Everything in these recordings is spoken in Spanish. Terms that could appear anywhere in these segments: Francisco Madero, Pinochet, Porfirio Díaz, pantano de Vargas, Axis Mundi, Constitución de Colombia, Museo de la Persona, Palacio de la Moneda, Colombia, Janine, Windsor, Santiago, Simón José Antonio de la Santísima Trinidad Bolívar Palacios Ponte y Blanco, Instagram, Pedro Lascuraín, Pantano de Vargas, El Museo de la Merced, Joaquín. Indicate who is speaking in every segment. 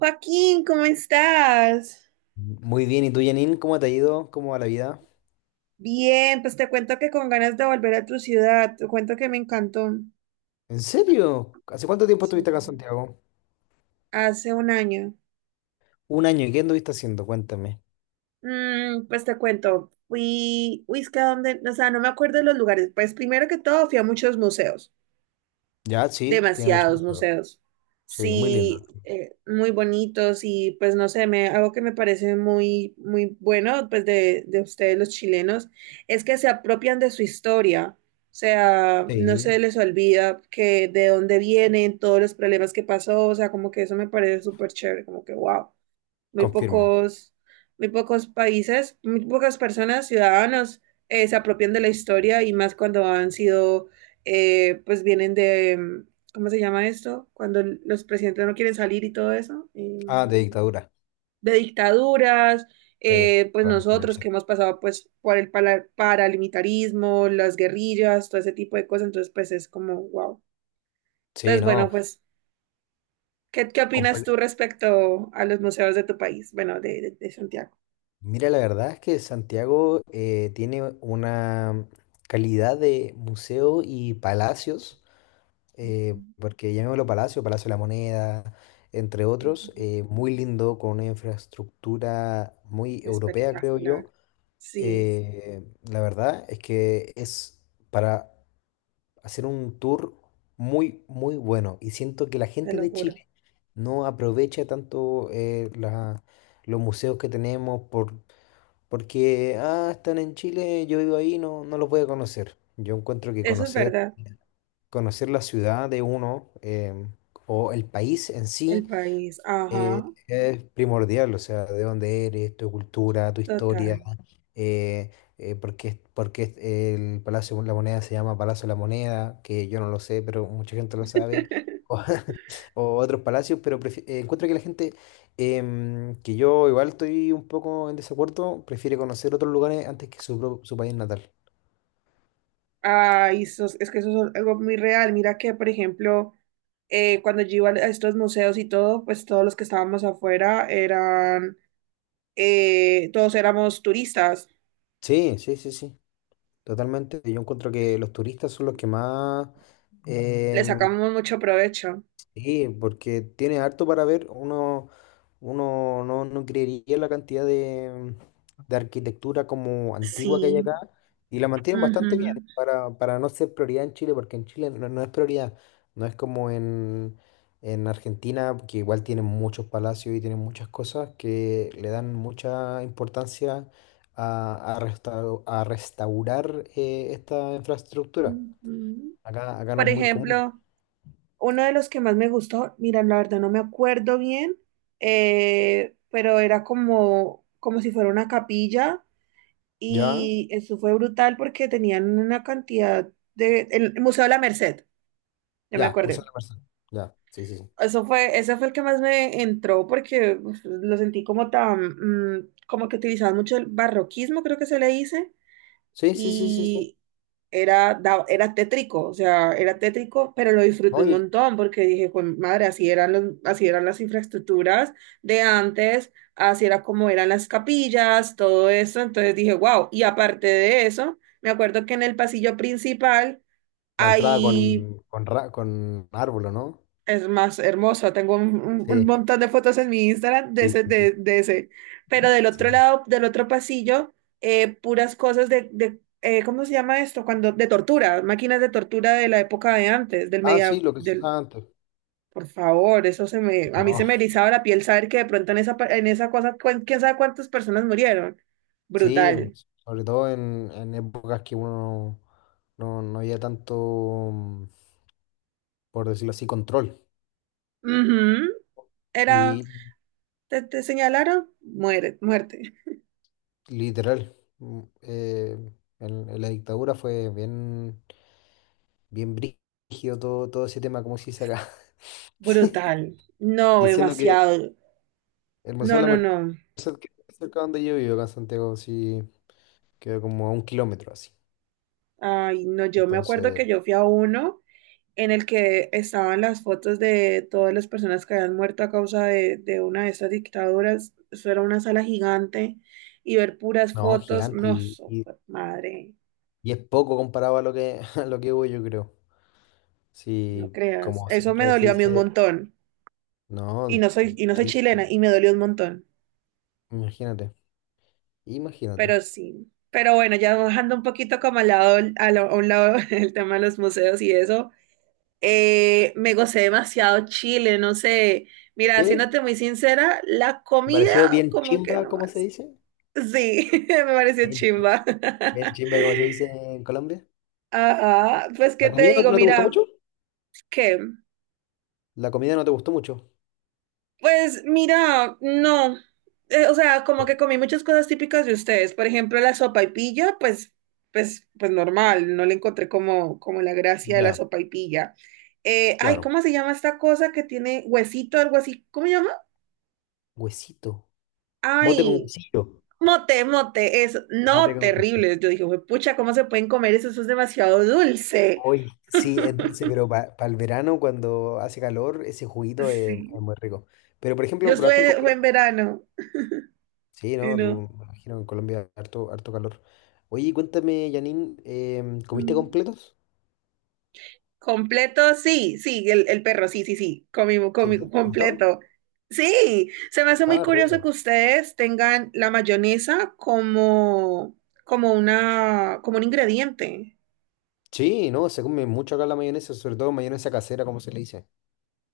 Speaker 1: Joaquín, ¿cómo estás?
Speaker 2: Muy bien, ¿y tú, Janine? ¿Cómo te ha ido? ¿Cómo va la vida?
Speaker 1: Bien, pues te cuento que con ganas de volver a tu ciudad, te cuento que me encantó.
Speaker 2: ¿En serio? ¿Hace cuánto tiempo
Speaker 1: Sí,
Speaker 2: estuviste acá en Santiago?
Speaker 1: hace un año.
Speaker 2: Un año, ¿y qué anduviste haciendo? Cuéntame.
Speaker 1: Pues te cuento, fui, uy, es que a dónde, o sea, no me acuerdo de los lugares. Pues primero que todo fui a muchos museos.
Speaker 2: Ya, sí, tiene mucho
Speaker 1: Demasiados
Speaker 2: museo.
Speaker 1: museos.
Speaker 2: Sí, muy lindo.
Speaker 1: Sí, muy bonitos y pues no sé, me, algo que me parece muy, muy bueno pues de ustedes los chilenos es que se apropian de su historia. O sea, no se
Speaker 2: Sí,
Speaker 1: les olvida que de dónde vienen todos los problemas que pasó, o sea, como que eso me parece súper chévere, como que wow. Muy
Speaker 2: confirmo.
Speaker 1: pocos, muy pocos países, muy pocas personas, ciudadanos, se apropian de la historia y más cuando han sido, pues vienen de, ¿cómo se llama esto? Cuando los presidentes no quieren salir y todo eso,
Speaker 2: Ah, de dictadura.
Speaker 1: de dictaduras,
Speaker 2: Sí,
Speaker 1: pues
Speaker 2: con
Speaker 1: nosotros
Speaker 2: Pinochet.
Speaker 1: que hemos pasado pues por el paramilitarismo, las guerrillas, todo ese tipo de cosas, entonces pues es como, wow.
Speaker 2: Sí,
Speaker 1: Entonces,
Speaker 2: no.
Speaker 1: bueno, pues, ¿qué opinas tú
Speaker 2: comple-
Speaker 1: respecto a los museos de tu país? Bueno, de, de Santiago.
Speaker 2: Mira, la verdad es que Santiago tiene una calidad de museo y palacios. Porque llamémoslo Palacio, Palacio de la Moneda, entre otros,
Speaker 1: Ujú.
Speaker 2: muy lindo, con una infraestructura muy europea, creo yo.
Speaker 1: Espectacular. Sí,
Speaker 2: Eh, la verdad es que es para hacer un tour muy, muy bueno. Y siento que la
Speaker 1: te
Speaker 2: gente
Speaker 1: lo
Speaker 2: de
Speaker 1: juro.
Speaker 2: Chile no aprovecha tanto los museos que tenemos porque, ah, están en Chile, yo vivo ahí, no, no los voy a conocer. Yo encuentro que
Speaker 1: Eso es
Speaker 2: conocer
Speaker 1: verdad.
Speaker 2: conocer la ciudad de uno o el país en sí
Speaker 1: El país. Ajá,
Speaker 2: es primordial, o sea, de dónde eres, tu cultura, tu historia,
Speaker 1: total.
Speaker 2: eh, por qué el Palacio de la Moneda se llama Palacio de la Moneda, que yo no lo sé, pero mucha gente lo sabe, o, o otros palacios, pero encuentro que la gente, que yo igual estoy un poco en desacuerdo, prefiere conocer otros lugares antes que su país natal.
Speaker 1: Ay, eso es que eso es algo muy real. Mira que, por ejemplo, cuando yo iba a estos museos y todo, pues todos los que estábamos afuera eran, todos éramos turistas.
Speaker 2: Sí, sí, sí, sí. Totalmente. Yo encuentro que los turistas son los que más. Mm.
Speaker 1: Le sacamos mucho provecho.
Speaker 2: Sí, porque tiene harto para ver. Uno no, no creería la cantidad de arquitectura como antigua que hay
Speaker 1: Sí.
Speaker 2: acá y la mantienen bastante bien
Speaker 1: Ujú,
Speaker 2: para no ser prioridad en Chile, porque en Chile no, no es prioridad. No es como en Argentina, que igual tienen muchos palacios y tienen muchas cosas que le dan mucha importancia a restaurar esta infraestructura.
Speaker 1: ujú.
Speaker 2: Acá, acá no
Speaker 1: Por
Speaker 2: es muy común.
Speaker 1: ejemplo, uno de los que más me gustó, mira, la verdad no me acuerdo bien, pero era como, como si fuera una capilla
Speaker 2: ¿Ya?
Speaker 1: y eso fue brutal porque tenían una cantidad de... El Museo de la Merced, ya me
Speaker 2: Ya, Museo
Speaker 1: acordé.
Speaker 2: de la Persona. Ya, sí, sí, sí.
Speaker 1: Eso fue, ese fue el que más me entró porque uf, lo sentí como tan, como que utilizaban mucho el barroquismo, creo que se le dice.
Speaker 2: Sí, sí, sí, sí, sí.
Speaker 1: Y era, era tétrico, o sea, era tétrico, pero lo disfruté
Speaker 2: ¿No?
Speaker 1: un
Speaker 2: Y
Speaker 1: montón porque dije, pues madre, así eran los, así eran las infraestructuras de antes, así era como eran las capillas, todo eso, entonces dije, wow, y aparte de eso, me acuerdo que en el pasillo principal
Speaker 2: la entrada
Speaker 1: hay
Speaker 2: con árbol, ¿o no?
Speaker 1: es más hermosa, tengo un, un
Speaker 2: Sí,
Speaker 1: montón de fotos en mi Instagram de
Speaker 2: sí,
Speaker 1: ese,
Speaker 2: sí, sí,
Speaker 1: de ese. Pero del otro
Speaker 2: sí.
Speaker 1: lado, del otro pasillo, puras cosas de ¿cómo se llama esto? Cuando, de tortura, máquinas de tortura de la época de antes, del
Speaker 2: Ah,
Speaker 1: media,
Speaker 2: sí, lo que se
Speaker 1: del,
Speaker 2: usaba antes.
Speaker 1: por favor, eso se me, a mí
Speaker 2: No.
Speaker 1: se me erizaba la piel saber que de pronto en esa, en esa cosa, quién sabe cuántas personas murieron.
Speaker 2: Sí,
Speaker 1: Brutal.
Speaker 2: sobre todo en épocas que uno no, no había tanto, mm, por decirlo así, control.
Speaker 1: Ujú. Era,
Speaker 2: Y
Speaker 1: te señalaron, muere, muerte.
Speaker 2: literal, en la dictadura fue bien, bien brígido todo, todo ese tema, como se dice acá.
Speaker 1: Brutal. No,
Speaker 2: Y siendo que
Speaker 1: demasiado.
Speaker 2: el Museo
Speaker 1: No,
Speaker 2: de
Speaker 1: no,
Speaker 2: la
Speaker 1: no.
Speaker 2: sea, que cerca donde yo vivo, acá en Santiago, sí, queda como a un kilómetro así.
Speaker 1: Ay, no, yo me acuerdo
Speaker 2: Entonces,
Speaker 1: que yo fui a uno en el que estaban las fotos de todas las personas que habían muerto a causa de una de esas dictaduras. Eso era una sala gigante y ver puras
Speaker 2: no,
Speaker 1: fotos,
Speaker 2: gigante
Speaker 1: no, so- madre,
Speaker 2: y es poco comparado a lo que, a lo que voy, yo creo.
Speaker 1: no
Speaker 2: Sí,
Speaker 1: creas.
Speaker 2: como
Speaker 1: Eso me
Speaker 2: siempre se
Speaker 1: dolió a mí un
Speaker 2: dice,
Speaker 1: montón.
Speaker 2: no,
Speaker 1: Y no soy chilena
Speaker 2: triste,
Speaker 1: y me dolió un montón.
Speaker 2: imagínate, imagínate.
Speaker 1: Pero sí. Pero bueno, ya bajando un poquito como al lado, a, lo- a un lado el tema de los museos y eso. Me gocé demasiado Chile, no sé. Mira,
Speaker 2: ¿Sí?
Speaker 1: siéndote muy sincera, la comida,
Speaker 2: ¿Pareció bien
Speaker 1: como que
Speaker 2: chimba, como se
Speaker 1: nomás.
Speaker 2: dice?
Speaker 1: Sí, me pareció
Speaker 2: Bien, chi-
Speaker 1: chimba.
Speaker 2: bien chimba, como se dice en Colombia.
Speaker 1: Ajá, pues qué
Speaker 2: ¿La
Speaker 1: te
Speaker 2: comida no,
Speaker 1: digo,
Speaker 2: no te gustó
Speaker 1: mira,
Speaker 2: mucho?
Speaker 1: ¿qué?
Speaker 2: La comida no te gustó mucho.
Speaker 1: Pues mira, no. O sea, como
Speaker 2: No.
Speaker 1: que comí muchas cosas típicas de ustedes. Por ejemplo, la sopaipilla, pues, pues, pues normal, no le encontré como, como la gracia de la
Speaker 2: Ya,
Speaker 1: sopaipilla. Ay,
Speaker 2: claro.
Speaker 1: ¿cómo se llama esta cosa que tiene huesito, algo así? ¿Cómo se llama?
Speaker 2: Huesito. Mote con
Speaker 1: Ay.
Speaker 2: huesito.
Speaker 1: Mote, mote, es
Speaker 2: Mate
Speaker 1: no
Speaker 2: con huesito.
Speaker 1: terrible. Yo dije: "Jue pucha, ¿cómo se pueden comer eso? Eso es demasiado dulce".
Speaker 2: Hoy sí, es dulce, pero para el verano cuando hace calor, ese juguito es
Speaker 1: Sí.
Speaker 2: muy rico. Pero por
Speaker 1: Yo
Speaker 2: ejemplo, ¿probaste el
Speaker 1: estuve, fue en
Speaker 2: completo?
Speaker 1: verano
Speaker 2: Sí,
Speaker 1: y
Speaker 2: ¿no?
Speaker 1: no.
Speaker 2: Tú, me imagino que en Colombia harto, harto calor. Oye, cuéntame, Janine, ¿comiste
Speaker 1: Mm.
Speaker 2: completos?
Speaker 1: Completo, sí, sí, el perro, sí, sí, sí, comimos,
Speaker 2: Sí,
Speaker 1: comimos,
Speaker 2: te gustó?
Speaker 1: completo. Sí, se me hace muy
Speaker 2: Ah,
Speaker 1: curioso
Speaker 2: rico.
Speaker 1: que ustedes tengan la mayonesa como, como una, como un ingrediente.
Speaker 2: Sí, no, se come mucho acá la mayonesa, sobre todo mayonesa casera, como se le dice.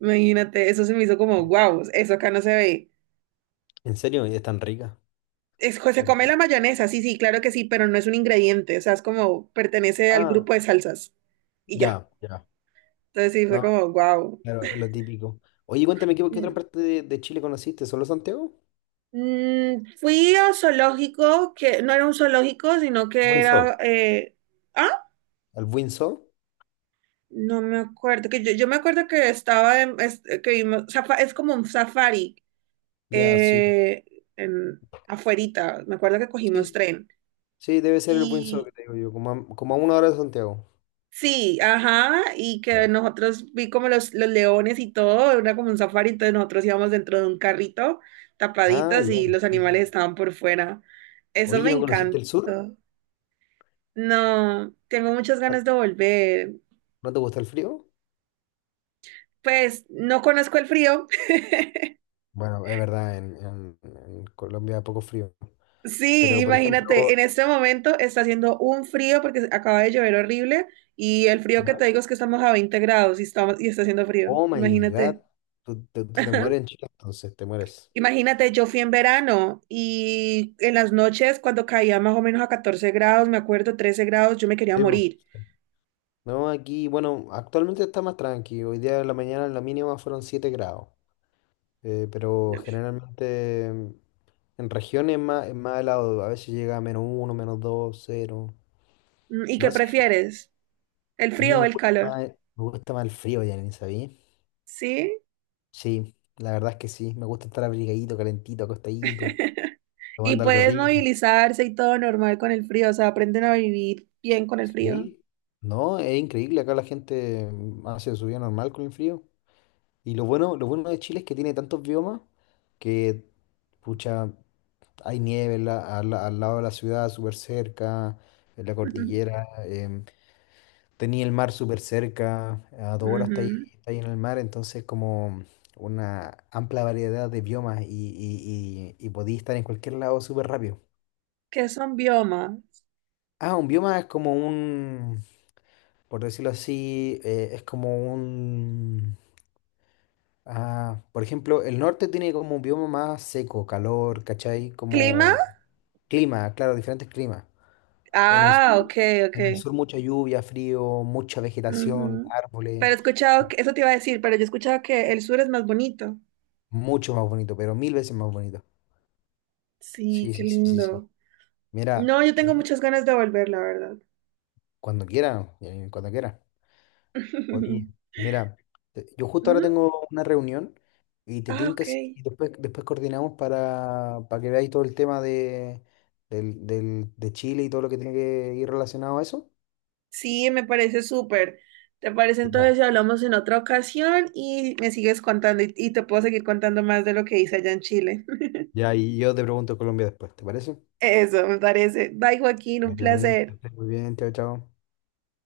Speaker 1: Imagínate, eso se me hizo
Speaker 2: Sí.
Speaker 1: como, wow, eso acá no se ve.
Speaker 2: ¿En serio? ¿Y es tan rica?
Speaker 1: Es, se come la
Speaker 2: Aquí-
Speaker 1: mayonesa, sí, sí, claro que sí, pero no es un ingrediente, o sea, es como pertenece al
Speaker 2: Ah,
Speaker 1: grupo de salsas y ya.
Speaker 2: ya, ya.
Speaker 1: Entonces sí, fue
Speaker 2: No,
Speaker 1: como, wow.
Speaker 2: claro, es lo típico. Oye, cuéntame, qué otra parte de Chile conociste? ¿Solo Santiago?
Speaker 1: Fui a zoológico, que no era un zoológico, sino que
Speaker 2: Windsor.
Speaker 1: era... ah,
Speaker 2: ¿El Windsor?
Speaker 1: no me acuerdo, que yo me acuerdo que estaba en... que vimos, es como un safari
Speaker 2: Ya, sí.
Speaker 1: eh, en, afuerita, me acuerdo que cogimos
Speaker 2: Sí,
Speaker 1: tren.
Speaker 2: sí, debe ser el buen que te digo yo, como a una hora de Santiago.
Speaker 1: Sí, ajá, y que
Speaker 2: Ya.
Speaker 1: nosotros vi como los leones y todo, era como un safari, entonces nosotros íbamos dentro de un carrito
Speaker 2: Ah,
Speaker 1: tapaditas
Speaker 2: ya,
Speaker 1: y los
Speaker 2: sí, sí.
Speaker 1: animales
Speaker 2: Sí.
Speaker 1: estaban por fuera. Eso
Speaker 2: Oye,
Speaker 1: me
Speaker 2: ¿no conociste el sur?
Speaker 1: encantó. No, tengo muchas ganas de volver.
Speaker 2: ¿No te gusta el frío?
Speaker 1: Pues no conozco el frío.
Speaker 2: Bueno, es verdad, en Colombia poco frío.
Speaker 1: Sí,
Speaker 2: Pero, por
Speaker 1: imagínate, en
Speaker 2: ejemplo,
Speaker 1: este momento está haciendo un frío porque acaba de llover horrible y el frío que
Speaker 2: ¿ya?
Speaker 1: te digo es que estamos a 20 grados y estamos y está haciendo frío.
Speaker 2: Oh my God,
Speaker 1: Imagínate.
Speaker 2: tú te mueres en Chile, entonces te mueres.
Speaker 1: Imagínate, yo fui en verano y en las noches cuando caía más o menos a 14 grados, me acuerdo, 13 grados, yo me quería
Speaker 2: Sí, po.
Speaker 1: morir.
Speaker 2: Sí. No, aquí, bueno, actualmente está más tranquilo. Hoy día de la mañana la mínima fueron 7 grados. Pero generalmente en regiones es más helado, a veces llega a -1, -2, 0.
Speaker 1: ¿Y qué
Speaker 2: No, sí,
Speaker 1: prefieres? ¿El
Speaker 2: a mí
Speaker 1: frío o el calor?
Speaker 2: me gusta más el frío, ya ni sabía.
Speaker 1: ¿Sí?
Speaker 2: Sí, la verdad es que sí, me gusta estar abrigadito, calentito, acostadito,
Speaker 1: Y
Speaker 2: tomando algo
Speaker 1: puedes
Speaker 2: rico.
Speaker 1: movilizarse y todo normal con el frío, o sea, aprenden a vivir bien con el frío.
Speaker 2: Sí, no, es increíble, acá la gente hace su vida normal con el frío. Y lo bueno de Chile es que tiene tantos biomas que, pucha, hay nieve al lado de la ciudad, súper cerca, en la cordillera. Tenía el mar súper cerca, a 2 horas
Speaker 1: Ujú.
Speaker 2: está ahí en el mar, entonces como una amplia variedad de biomas y podía estar en cualquier lado súper rápido.
Speaker 1: ¿Qué son biomas?
Speaker 2: Ah, un bioma es como un, por decirlo así, es como un... Ah, por ejemplo, el norte tiene como un bioma más seco, calor, ¿cachai?
Speaker 1: ¿Clima?
Speaker 2: Como clima, claro, diferentes climas. En el
Speaker 1: Ah,
Speaker 2: sur,
Speaker 1: ok,
Speaker 2: en el
Speaker 1: ok.
Speaker 2: sur mucha lluvia, frío, mucha vegetación,
Speaker 1: Ujú.
Speaker 2: árboles,
Speaker 1: Pero he escuchado, que, eso te iba a decir, pero yo he escuchado que el sur es más bonito.
Speaker 2: mucho más bonito, pero mil veces más bonito.
Speaker 1: Sí,
Speaker 2: Sí,
Speaker 1: qué
Speaker 2: sí, sí, sí, sí.
Speaker 1: lindo.
Speaker 2: Mira,
Speaker 1: No, yo
Speaker 2: te
Speaker 1: tengo
Speaker 2: digo,
Speaker 1: muchas ganas de volver, la verdad.
Speaker 2: cuando quieran. Oye, mira, yo justo ahora
Speaker 1: ¿Mm?
Speaker 2: tengo una reunión y te
Speaker 1: Ah,
Speaker 2: tinca
Speaker 1: ok.
Speaker 2: si y después coordinamos para que veáis todo el tema de Chile y todo lo que tiene que ir relacionado a eso.
Speaker 1: Sí, me parece súper. ¿Te parece entonces
Speaker 2: Ya,
Speaker 1: si hablamos en otra ocasión y me sigues contando y te puedo seguir contando más de lo que hice allá en Chile?
Speaker 2: ya, y yo te pregunto Colombia después, ¿te parece?
Speaker 1: Eso, me parece. Bye, Joaquín,
Speaker 2: Vale,
Speaker 1: un
Speaker 2: Janine, que
Speaker 1: placer.
Speaker 2: estés muy bien, chao, chao.